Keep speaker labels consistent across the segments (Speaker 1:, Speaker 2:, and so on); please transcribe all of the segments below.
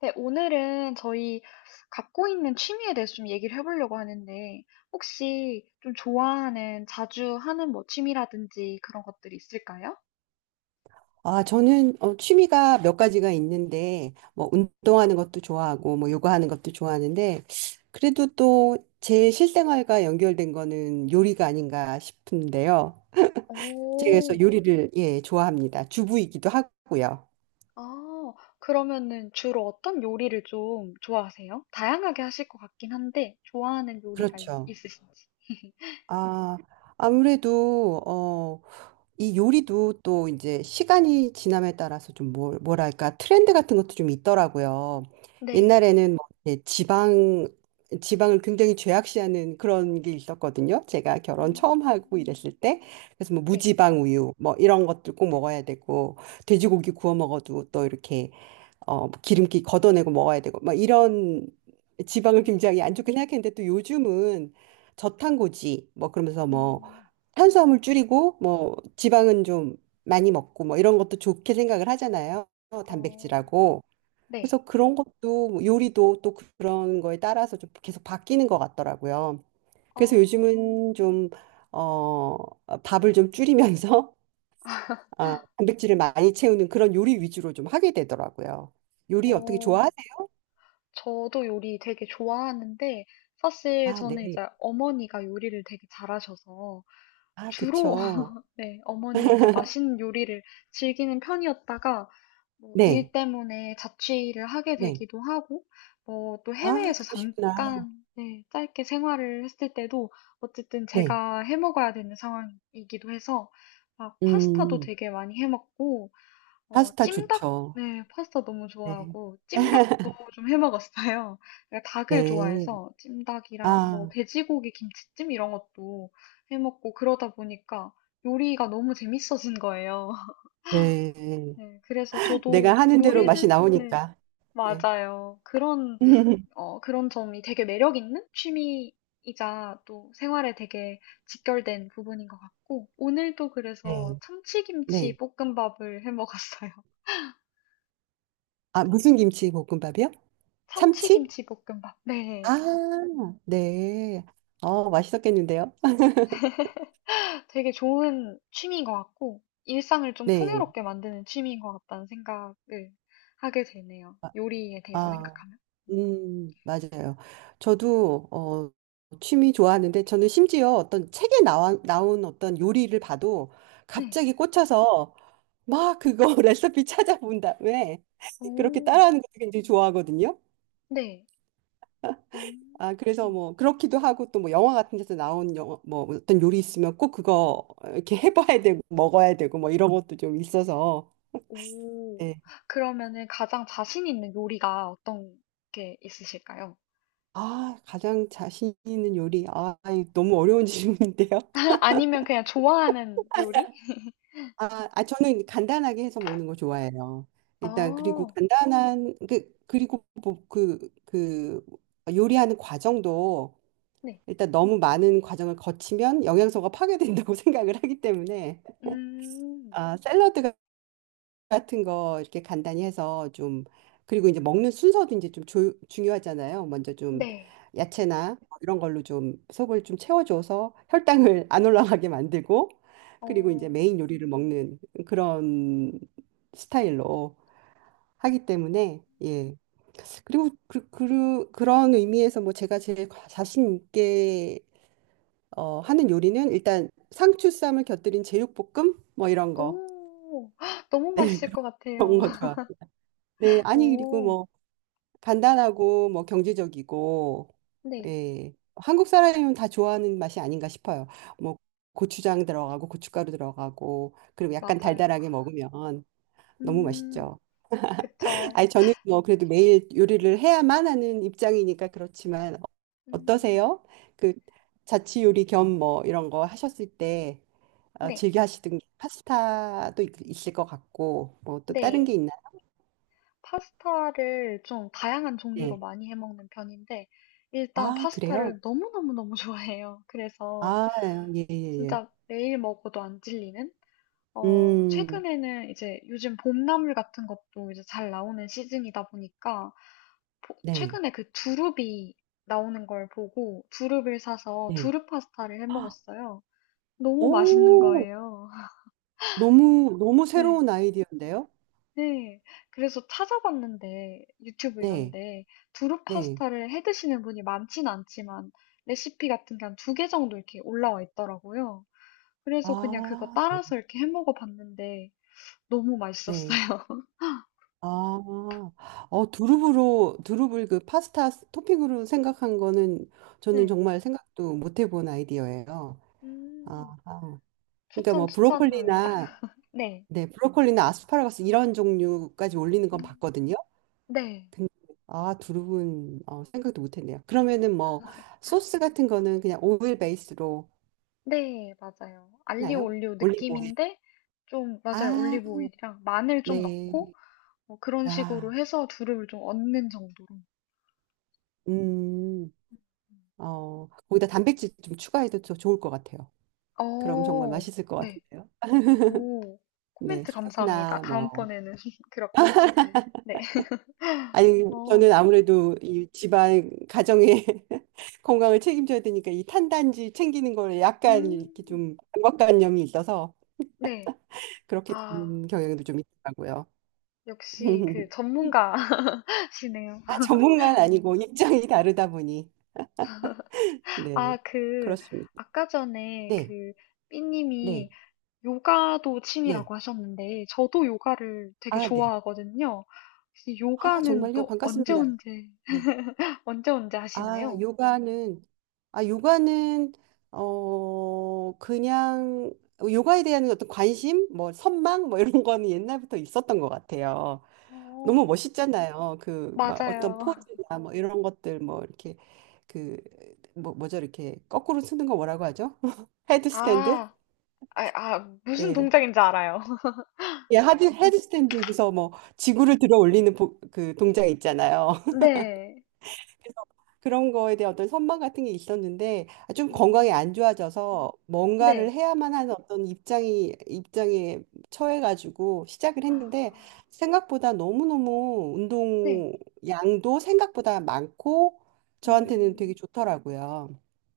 Speaker 1: 네, 오늘은 저희 갖고 있는 취미에 대해서 좀 얘기를 해보려고 하는데, 혹시 좀 좋아하는, 자주 하는 뭐 취미라든지 그런 것들이 있을까요?
Speaker 2: 아, 저는 취미가 몇 가지가 있는데, 뭐, 운동하는 것도 좋아하고, 뭐, 요가하는 것도 좋아하는데, 그래도 또 제 실생활과 연결된 거는 요리가 아닌가 싶은데요. 제가 그래서
Speaker 1: 오,
Speaker 2: 요리를, 예, 좋아합니다. 주부이기도 하고요.
Speaker 1: 아, 그러면은 주로 어떤 요리를 좀 좋아하세요? 다양하게 하실 것 같긴 한데, 좋아하는 요리가
Speaker 2: 그렇죠.
Speaker 1: 있으신지.
Speaker 2: 아, 아무래도, 이 요리도 또 이제 시간이 지남에 따라서 좀 뭘, 뭐랄까 트렌드 같은 것도 좀 있더라고요.
Speaker 1: 네.
Speaker 2: 옛날에는 뭐 이렇게 지방을 굉장히 죄악시하는 그런 게 있었거든요. 제가 결혼 처음 하고
Speaker 1: 음,
Speaker 2: 이랬을 때 그래서 뭐
Speaker 1: 네.
Speaker 2: 무지방 우유 뭐 이런 것들 꼭 먹어야 되고 돼지고기 구워 먹어도 또 이렇게 기름기 걷어내고 먹어야 되고, 막 이런 지방을
Speaker 1: 음,
Speaker 2: 굉장히 안 좋게 생각했는데 또 요즘은 저탄고지, 뭐 그러면서 뭐
Speaker 1: 음,
Speaker 2: 탄수화물 줄이고, 뭐 지방은 좀 많이 먹고, 뭐 이런 것도 좋게 생각을 하잖아요.
Speaker 1: 어,
Speaker 2: 단백질하고.
Speaker 1: 네.
Speaker 2: 그래서 그런 것도 뭐 요리도 또 그런 거에 따라서 좀 계속 바뀌는 것 같더라고요. 그래서
Speaker 1: 어,
Speaker 2: 요즘은 좀, 어, 밥을 좀 줄이면서 아, 단백질을 많이 채우는 그런 요리 위주로 좀 하게 되더라고요. 요리 어떻게
Speaker 1: 어.
Speaker 2: 좋아?
Speaker 1: 저도 요리 되게 좋아하는데 사실
Speaker 2: 아,
Speaker 1: 저는
Speaker 2: 네.
Speaker 1: 이제 어머니가 요리를 되게 잘하셔서
Speaker 2: 아,
Speaker 1: 주로
Speaker 2: 그쵸.
Speaker 1: 네, 어머니의 그 맛있는 요리를 즐기는 편이었다가 뭐
Speaker 2: 네.
Speaker 1: 일 때문에 자취를 하게
Speaker 2: 네.
Speaker 1: 되기도 하고 뭐 또
Speaker 2: 아,
Speaker 1: 해외에서
Speaker 2: 그러시구나.
Speaker 1: 잠깐 네, 짧게 생활을 했을 때도 어쨌든
Speaker 2: 네.
Speaker 1: 제가 해 먹어야 되는 상황이기도 해서 막 파스타도
Speaker 2: 음,
Speaker 1: 되게 많이 해 먹고 어,
Speaker 2: 파스타
Speaker 1: 찜닭,
Speaker 2: 좋죠.
Speaker 1: 네, 파스타 너무
Speaker 2: 네.
Speaker 1: 좋아하고, 찜닭도 좀 해 먹었어요. 내가 닭을
Speaker 2: 네.
Speaker 1: 좋아해서, 찜닭이랑 뭐,
Speaker 2: 아,
Speaker 1: 돼지고기 김치찜 이런 것도 해 먹고, 그러다 보니까 요리가 너무 재밌어진 거예요.
Speaker 2: 네.
Speaker 1: 네, 그래서 저도
Speaker 2: 내가 하는 대로 맛이
Speaker 1: 요리를, 네,
Speaker 2: 나오니까. 네.
Speaker 1: 맞아요. 그런, 어, 그런 점이 되게 매력 있는 취미이자 또 생활에 되게 직결된 부분인 것 같고, 오늘도
Speaker 2: 네.
Speaker 1: 그래서
Speaker 2: 네.
Speaker 1: 참치김치 볶음밥을 해 먹었어요.
Speaker 2: 아, 무슨 김치 볶음밥이요? 참치?
Speaker 1: 참치김치볶음밥. 네.
Speaker 2: 아, 네. 어, 맛있었겠는데요?
Speaker 1: 되게 좋은 취미인 것 같고, 일상을 좀
Speaker 2: 네.
Speaker 1: 풍요롭게 만드는 취미인 것 같다는 생각을 하게 되네요. 요리에 대해서
Speaker 2: 아,
Speaker 1: 생각하면. 음.
Speaker 2: 맞아요. 저도 취미 좋아하는데 저는 심지어 어떤 책에 나온 어떤 요리를 봐도
Speaker 1: 네.
Speaker 2: 갑자기 꽂혀서 막 그거 레시피 찾아본 다음에 그렇게
Speaker 1: 오,
Speaker 2: 따라하는 것도 굉장히 좋아하거든요.
Speaker 1: 네. 음.
Speaker 2: 아, 그래서 뭐 그렇기도 하고 또 뭐 영화 같은 데서 나온 영화 뭐 어떤 요리 있으면 꼭 그거 이렇게 해봐야 되고 먹어야 되고 뭐 이런 것도 좀 있어서.
Speaker 1: 오.
Speaker 2: 네.
Speaker 1: 그러면은 가장 자신 있는 요리가 어떤 게 있으실까요?
Speaker 2: 아, 가장 자신 있는 요리. 아, 이 너무 어려운 질문인데요.
Speaker 1: 아니면 그냥 좋아하는 요리?
Speaker 2: 아, 아, 저는 간단하게 해서 먹는 거 좋아해요. 일단 그리고
Speaker 1: 어,
Speaker 2: 간단한 그 그리고 뭐그그 요리하는 과정도
Speaker 1: 네.
Speaker 2: 일단 너무 많은 과정을 거치면 영양소가 파괴된다고 생각을 하기 때문에
Speaker 1: 음,
Speaker 2: 아, 샐러드 같은 거 이렇게 간단히 해서 좀 그리고 이제 먹는 순서도 이제 좀 중요하잖아요. 먼저 좀
Speaker 1: 네.
Speaker 2: 야채나 뭐 이런 걸로 좀 속을 좀 채워줘서 혈당을 안 올라가게 만들고 그리고 이제
Speaker 1: 어,
Speaker 2: 메인 요리를 먹는 그런 스타일로 하기 때문에 예. 그리고 그런 의미에서 뭐 제가 제일 자신 있게 하는 요리는 일단 상추쌈을 곁들인 제육볶음 뭐 이런 거.
Speaker 1: 오, 너무
Speaker 2: 네,
Speaker 1: 맛있을 것 같아요.
Speaker 2: 그런 거 좋아. 네, 아니 그리고
Speaker 1: 오,
Speaker 2: 뭐 간단하고 뭐 경제적이고
Speaker 1: 네,
Speaker 2: 예. 한국 사람이면 다 좋아하는 맛이 아닌가 싶어요. 뭐 고추장 들어가고 고춧가루 들어가고 그리고 약간
Speaker 1: 맞아요.
Speaker 2: 달달하게 먹으면 너무
Speaker 1: 음,
Speaker 2: 맛있죠.
Speaker 1: 그쵸.
Speaker 2: 아니 저는 뭐 그래도 매일 요리를 해야만 하는 입장이니까 그렇지만
Speaker 1: 음,
Speaker 2: 어떠세요? 그 자취 요리 겸 뭐 이런 거 하셨을 때
Speaker 1: 네,
Speaker 2: 즐겨 하시던 게 파스타도 있을 것 같고 뭐 또 다른 게
Speaker 1: 네.
Speaker 2: 있나요?
Speaker 1: 파스타를 좀 다양한 종류로
Speaker 2: 네.
Speaker 1: 많이 해 먹는 편인데, 일단
Speaker 2: 아, 그래요?
Speaker 1: 파스타를 너무너무너무 좋아해요. 그래서
Speaker 2: 아, 예, 예, 예.
Speaker 1: 진짜 매일 먹어도 안 질리는? 어,
Speaker 2: 음.
Speaker 1: 최근에는 이제 요즘 봄나물 같은 것도 이제 잘 나오는 시즌이다 보니까,
Speaker 2: 네,
Speaker 1: 최근에 그 두릅이 나오는 걸 보고 두릅을 사서
Speaker 2: 네.
Speaker 1: 두릅 파스타를 해
Speaker 2: 헉,
Speaker 1: 먹었어요. 너무 맛있는
Speaker 2: 오,
Speaker 1: 거예요.
Speaker 2: 너무, 너무
Speaker 1: 네.
Speaker 2: 새로운 아이디어인데요?
Speaker 1: 네. 그래서 찾아봤는데 유튜브 이런
Speaker 2: 네,
Speaker 1: 데 두릅
Speaker 2: 네.
Speaker 1: 파스타를 해 드시는 분이 많진 않지만 레시피 같은 게 한 두개 정도 이렇게 올라와 있더라고요. 그래서 그냥 그거
Speaker 2: 아, 네,
Speaker 1: 따라서 이렇게 해 먹어 봤는데 너무
Speaker 2: 네.
Speaker 1: 맛있었어요.
Speaker 2: 아, 두릅을 그 파스타 토핑으로 생각한 거는 저는
Speaker 1: 네.
Speaker 2: 정말 생각도 못 해본 아이디어예요. 아,
Speaker 1: 음.
Speaker 2: 아. 그러니까 뭐
Speaker 1: 추천합니다.
Speaker 2: 브로콜리나,
Speaker 1: 네.
Speaker 2: 네, 브로콜리나 아스파라거스 이런 종류까지 올리는 건
Speaker 1: 음.
Speaker 2: 봤거든요.
Speaker 1: 네.
Speaker 2: 근데 아, 두릅은 어, 생각도 못 했네요. 그러면은 뭐 소스 같은 거는 그냥 오일 베이스로
Speaker 1: 네. 맞아요. 알리오
Speaker 2: 나요?
Speaker 1: 올리오
Speaker 2: 올리브오일.
Speaker 1: 느낌인데 좀 맞아요.
Speaker 2: 아,
Speaker 1: 올리브 오일이랑 마늘 좀
Speaker 2: 네.
Speaker 1: 넣고 어, 그런 식으로
Speaker 2: 아,
Speaker 1: 해서 두려움을 좀 얻는 정도로.
Speaker 2: 음, 거기다 단백질 좀 추가해도 더 좋을 것 같아요. 그럼 정말
Speaker 1: 어,
Speaker 2: 맛있을 것
Speaker 1: 네.
Speaker 2: 같은데요.
Speaker 1: 오,
Speaker 2: 네,
Speaker 1: 코멘트 감사합니다.
Speaker 2: 새우나 뭐.
Speaker 1: 다음번에는 그렇게. 네.
Speaker 2: 아니,
Speaker 1: 어,
Speaker 2: 저는 아무래도 이 집안 가정의 건강을 책임져야 되니까 이 탄단지 챙기는 거에 약간 이렇게
Speaker 1: 음,
Speaker 2: 좀 강박관념이 있어서
Speaker 1: 네.
Speaker 2: 그렇게
Speaker 1: 아,
Speaker 2: 되는 경향도 좀 있더라고요.
Speaker 1: 역시 그 전문가시네요.
Speaker 2: 아, 전문가는 아니고 입장이
Speaker 1: 음.
Speaker 2: 다르다 보니.
Speaker 1: 아,
Speaker 2: 네,
Speaker 1: 그,
Speaker 2: 그렇습니다.
Speaker 1: 아까 전에
Speaker 2: 네,
Speaker 1: 그, 삐님이
Speaker 2: 네,
Speaker 1: 요가도
Speaker 2: 네.
Speaker 1: 취미라고 하셨는데, 저도 요가를 되게
Speaker 2: 아, 네.
Speaker 1: 좋아하거든요. 혹시
Speaker 2: 아,
Speaker 1: 요가는
Speaker 2: 정말요?
Speaker 1: 또 언제
Speaker 2: 반갑습니다.
Speaker 1: 언제,
Speaker 2: 네.
Speaker 1: 언제 언제
Speaker 2: 아,
Speaker 1: 하시나요?
Speaker 2: 요가는, 아, 요가는, 그냥, 요가에 대한 어떤 관심, 뭐, 선망, 뭐, 이런 거는 옛날부터 있었던 것 같아요. 너무
Speaker 1: 어.
Speaker 2: 멋있잖아요. 그, 막 어떤
Speaker 1: 맞아요.
Speaker 2: 포즈나 뭐, 이런 것들, 뭐, 이렇게, 그, 뭐, 뭐죠? 이렇게, 거꾸로 쓰는 거 뭐라고 하죠? 헤드스탠드?
Speaker 1: 아, 아, 무슨
Speaker 2: 예.
Speaker 1: 동작인지 알아요.
Speaker 2: 예, 헤드스탠드에서 뭐, 지구를 들어 올리는 그 동작 있잖아요.
Speaker 1: 네.
Speaker 2: 그래서 그런 거에 대한 어떤 선망 같은 게 있었는데 아, 좀 건강이
Speaker 1: 음,
Speaker 2: 안 좋아져서 뭔가를
Speaker 1: 네.
Speaker 2: 해야만 하는 어떤 입장이 입장에 처해가지고 시작을
Speaker 1: 아,
Speaker 2: 했는데 생각보다 너무너무
Speaker 1: 네.
Speaker 2: 운동 양도 생각보다 많고 저한테는 되게
Speaker 1: 음,
Speaker 2: 좋더라고요.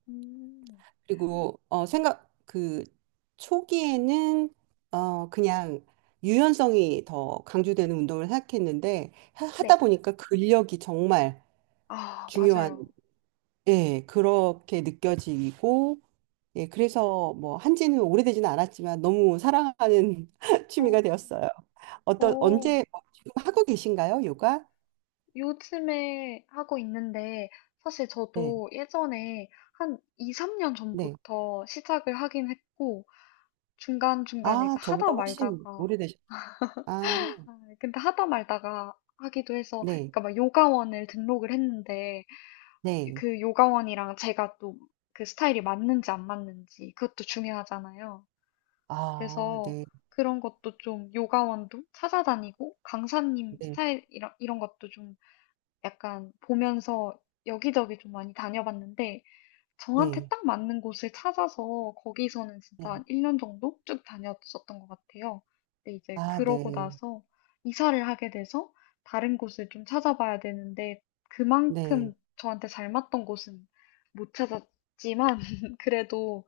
Speaker 1: 음,
Speaker 2: 그리고 어 생각 그 초기에는 그냥 유연성이 더 강조되는 운동을 생각했는데
Speaker 1: 네.
Speaker 2: 하다 보니까 근력이 정말
Speaker 1: 아,
Speaker 2: 중요한
Speaker 1: 맞아요.
Speaker 2: 예, 그렇게 느껴지고, 예, 그래서 뭐 한지는 오래되지는 않았지만 너무 사랑하는
Speaker 1: 어,
Speaker 2: 취미가 되었어요. 어떤,
Speaker 1: 오,
Speaker 2: 언제, 뭐 지금 하고 계신가요, 요가?
Speaker 1: 요즘에 하고 있는데, 사실
Speaker 2: 네,
Speaker 1: 저도 예전에 한 2, 3년
Speaker 2: 네.
Speaker 1: 전부터 시작을 하긴 했고, 중간중간에 이제
Speaker 2: 아,
Speaker 1: 하다
Speaker 2: 저보다 훨씬
Speaker 1: 말다가,
Speaker 2: 오래되셨, 아,
Speaker 1: 아, 근데 하다 말다가 하기도 해서,
Speaker 2: 네,
Speaker 1: 그러니까 막 요가원을 등록을 했는데,
Speaker 2: 네.
Speaker 1: 그 요가원이랑 제가 또 그 스타일이 맞는지 안 맞는지 그것도 중요하잖아요.
Speaker 2: 아,
Speaker 1: 그래서
Speaker 2: 네,
Speaker 1: 그런 것도 좀 요가원도 찾아다니고 강사님
Speaker 2: 네,
Speaker 1: 스타일 이런 것도 좀 약간 보면서 여기저기 좀 많이 다녀봤는데 저한테
Speaker 2: 네,
Speaker 1: 딱 맞는 곳을 찾아서 거기서는 진짜
Speaker 2: 네.
Speaker 1: 한 1년 정도 쭉 다녔었던 것 같아요. 근데 이제
Speaker 2: 아,
Speaker 1: 그러고
Speaker 2: 네,
Speaker 1: 나서 이사를 하게 돼서 다른 곳을 좀 찾아봐야 되는데
Speaker 2: 네,
Speaker 1: 그만큼 저한테 잘 맞던 곳은 못 찾았지만 그래도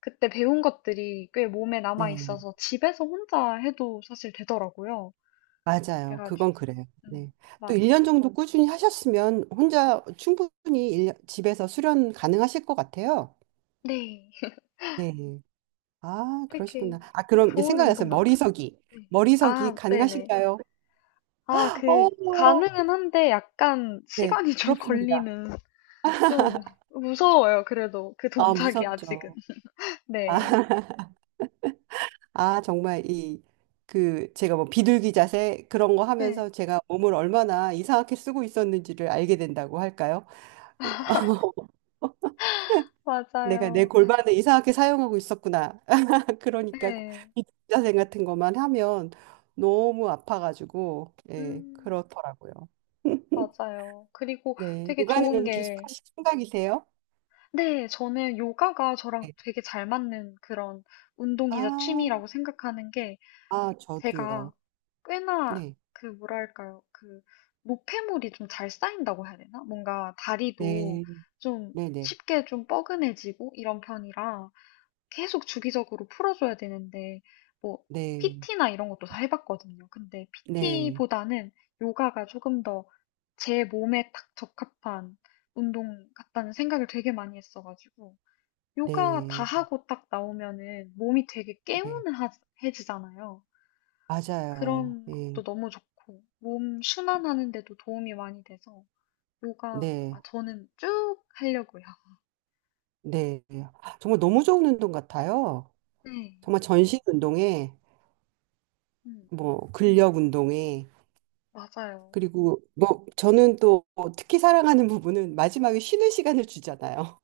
Speaker 1: 그때 배운 것들이 꽤 몸에 남아
Speaker 2: 네.
Speaker 1: 있어서 집에서 혼자 해도 사실 되더라고요.
Speaker 2: 맞아요.
Speaker 1: 그래가지고,
Speaker 2: 그건 그래요.
Speaker 1: 음,
Speaker 2: 네. 또
Speaker 1: 맞아요.
Speaker 2: 1년 정도 꾸준히 하셨으면 혼자 충분히 일년 집에서 수련 가능하실 것 같아요.
Speaker 1: 네.
Speaker 2: 네. 아,
Speaker 1: 되게
Speaker 2: 그러시구나. 아, 그럼 이제
Speaker 1: 좋은 운동
Speaker 2: 생각났어요.
Speaker 1: 같아요.
Speaker 2: 머리서기.
Speaker 1: 네.
Speaker 2: 머리서기
Speaker 1: 아, 네네.
Speaker 2: 가능하신가요?
Speaker 1: 아, 그,
Speaker 2: 어,
Speaker 1: 가능은 한데 약간
Speaker 2: 네,
Speaker 1: 시간이 좀
Speaker 2: 부럽습니다.
Speaker 1: 걸리는, 좀 무서워요, 그래도. 그
Speaker 2: 아,
Speaker 1: 동작이 아직은.
Speaker 2: 무섭죠. 아,
Speaker 1: 네.
Speaker 2: 아, 정말 이, 그, 제가 뭐 비둘기 자세 그런 거
Speaker 1: 네,
Speaker 2: 하면서 제가 몸을 얼마나 이상하게 쓰고 있었는지를 알게 된다고 할까요? 내가 내
Speaker 1: 맞아요.
Speaker 2: 골반을 이상하게 사용하고 있었구나. 그러니까
Speaker 1: 네.
Speaker 2: 비둘기 자세 같은 것만 하면 너무 아파가지고, 예,
Speaker 1: 음,
Speaker 2: 그렇더라고요.
Speaker 1: 맞아요. 그리고
Speaker 2: 네.
Speaker 1: 되게
Speaker 2: 육아는
Speaker 1: 좋은
Speaker 2: 그럼 계속
Speaker 1: 게,
Speaker 2: 하실 생각이세요?
Speaker 1: 네, 저는 요가가 저랑
Speaker 2: 네.
Speaker 1: 되게 잘 맞는 그런
Speaker 2: 아,
Speaker 1: 운동이자 취미라고 생각하는 게,
Speaker 2: 아, 저도요.
Speaker 1: 제가 꽤나
Speaker 2: 네.
Speaker 1: 그 뭐랄까요 그 노폐물이 좀 잘 쌓인다고 해야 되나? 뭔가 다리도
Speaker 2: 네.
Speaker 1: 좀
Speaker 2: 네 네.
Speaker 1: 쉽게 좀 뻐근해지고 이런 편이라 계속 주기적으로 풀어줘야 되는데 뭐
Speaker 2: 네. 네.
Speaker 1: PT나 이런 것도 다 해봤거든요. 근데
Speaker 2: 네.
Speaker 1: PT보다는 요가가 조금 더 제 몸에 딱 적합한 운동 같다는 생각을 되게 많이 했어가지고 요가 다
Speaker 2: 네.
Speaker 1: 하고 딱 나오면은 몸이 되게
Speaker 2: 네.
Speaker 1: 개운해지잖아요.
Speaker 2: 맞아요.
Speaker 1: 그런
Speaker 2: 네.
Speaker 1: 것도 너무 좋고 몸 순환하는 데도 도움이 많이 돼서 요가 아,
Speaker 2: 네.
Speaker 1: 저는 쭉 하려고요.
Speaker 2: 네. 정말 너무 좋은 운동 같아요.
Speaker 1: 네.
Speaker 2: 정말 전신 운동에,
Speaker 1: 음, 음.
Speaker 2: 뭐, 근력 운동에,
Speaker 1: 맞아요.
Speaker 2: 그리고 뭐, 저는 또 특히 사랑하는 부분은 마지막에 쉬는 시간을 주잖아요.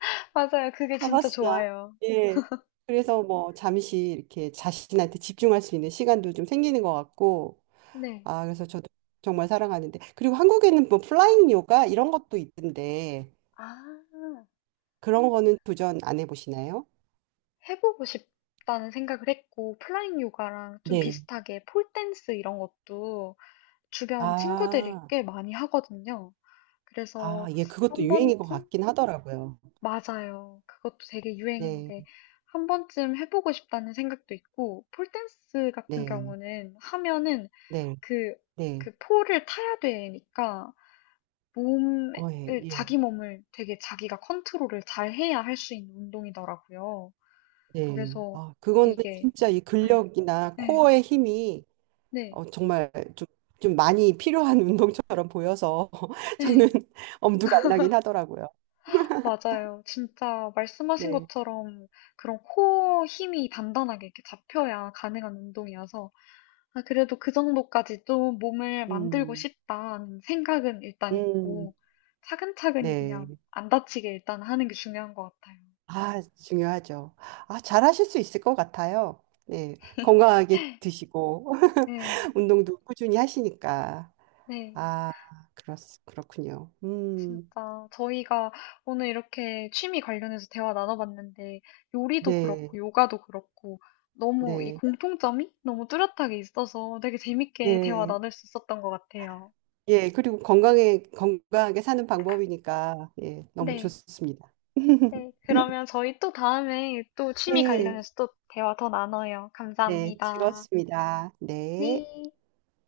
Speaker 1: 맞아요. 그게 진짜
Speaker 2: 타바스나.
Speaker 1: 좋아요.
Speaker 2: 예. 그래서 뭐 잠시 이렇게 자신한테 집중할 수 있는 시간도 좀 생기는 것 같고,
Speaker 1: 네.
Speaker 2: 아, 그래서 저도 정말 사랑하는데. 그리고 한국에는 뭐 플라잉 요가 이런 것도 있던데,
Speaker 1: 아,
Speaker 2: 그런 거는 도전 안 해보시나요?
Speaker 1: 해보고 싶다는 생각을 했고, 플라잉 요가랑 좀
Speaker 2: 네.
Speaker 1: 비슷하게 폴댄스 이런 것도 주변 친구들이
Speaker 2: 아,
Speaker 1: 꽤 많이 하거든요.
Speaker 2: 아,
Speaker 1: 그래서
Speaker 2: 예, 그것도
Speaker 1: 한
Speaker 2: 유행인 것
Speaker 1: 번쯤
Speaker 2: 같긴 하더라고요.
Speaker 1: 맞아요. 그것도 되게
Speaker 2: 네,
Speaker 1: 유행인데 한 번쯤 해보고 싶다는 생각도 있고 폴댄스 같은
Speaker 2: 네,
Speaker 1: 경우는 하면은
Speaker 2: 네,
Speaker 1: 그,
Speaker 2: 네.
Speaker 1: 그 폴을 타야 되니까 몸을
Speaker 2: 어, 예, 예,
Speaker 1: 자기 몸을 되게 자기가 컨트롤을 잘 해야 할 수 있는 운동이더라고요.
Speaker 2: 네.
Speaker 1: 그래서
Speaker 2: 아, 그거는
Speaker 1: 이게
Speaker 2: 진짜 이
Speaker 1: 네,
Speaker 2: 근력이나
Speaker 1: 네,
Speaker 2: 코어의 힘이
Speaker 1: 네,
Speaker 2: 정말 좀, 좀 많이 필요한 운동처럼 보여서 저는
Speaker 1: 네.
Speaker 2: 엄두가 안 나긴 하더라고요.
Speaker 1: 맞아요. 진짜 말씀하신
Speaker 2: 네.
Speaker 1: 것처럼 그런 코어 힘이 단단하게 이렇게 잡혀야 가능한 운동이어서 아, 그래도 그 정도까지 좀 몸을 만들고
Speaker 2: 음,
Speaker 1: 싶다는 생각은 일단
Speaker 2: 음,
Speaker 1: 있고 차근차근히
Speaker 2: 네.
Speaker 1: 그냥 안 다치게 일단 하는 게 중요한 것 같아요.
Speaker 2: 아, 중요하죠. 아,
Speaker 1: 음.
Speaker 2: 잘하실 수 있을 것 같아요. 네. 건강하게 드시고,
Speaker 1: 네,
Speaker 2: 운동도 꾸준히 하시니까.
Speaker 1: 네.
Speaker 2: 아, 그렇, 그렇군요.
Speaker 1: 진짜 저희가 오늘 이렇게 취미 관련해서 대화 나눠봤는데 요리도 그렇고
Speaker 2: 네,
Speaker 1: 요가도 그렇고 너무 이
Speaker 2: 네,
Speaker 1: 공통점이 너무 뚜렷하게 있어서 되게 재밌게 대화
Speaker 2: 네.
Speaker 1: 나눌 수 있었던 것 같아요.
Speaker 2: 예, 그리고 건강에, 건강하게 사는 방법이니까, 예, 너무
Speaker 1: 네.
Speaker 2: 좋습니다.
Speaker 1: 네. 그러면 저희 또 다음에 또 취미
Speaker 2: 네.
Speaker 1: 관련해서 또 대화 더 나눠요.
Speaker 2: 네,
Speaker 1: 감사합니다.
Speaker 2: 즐거웠습니다. 네.
Speaker 1: 네.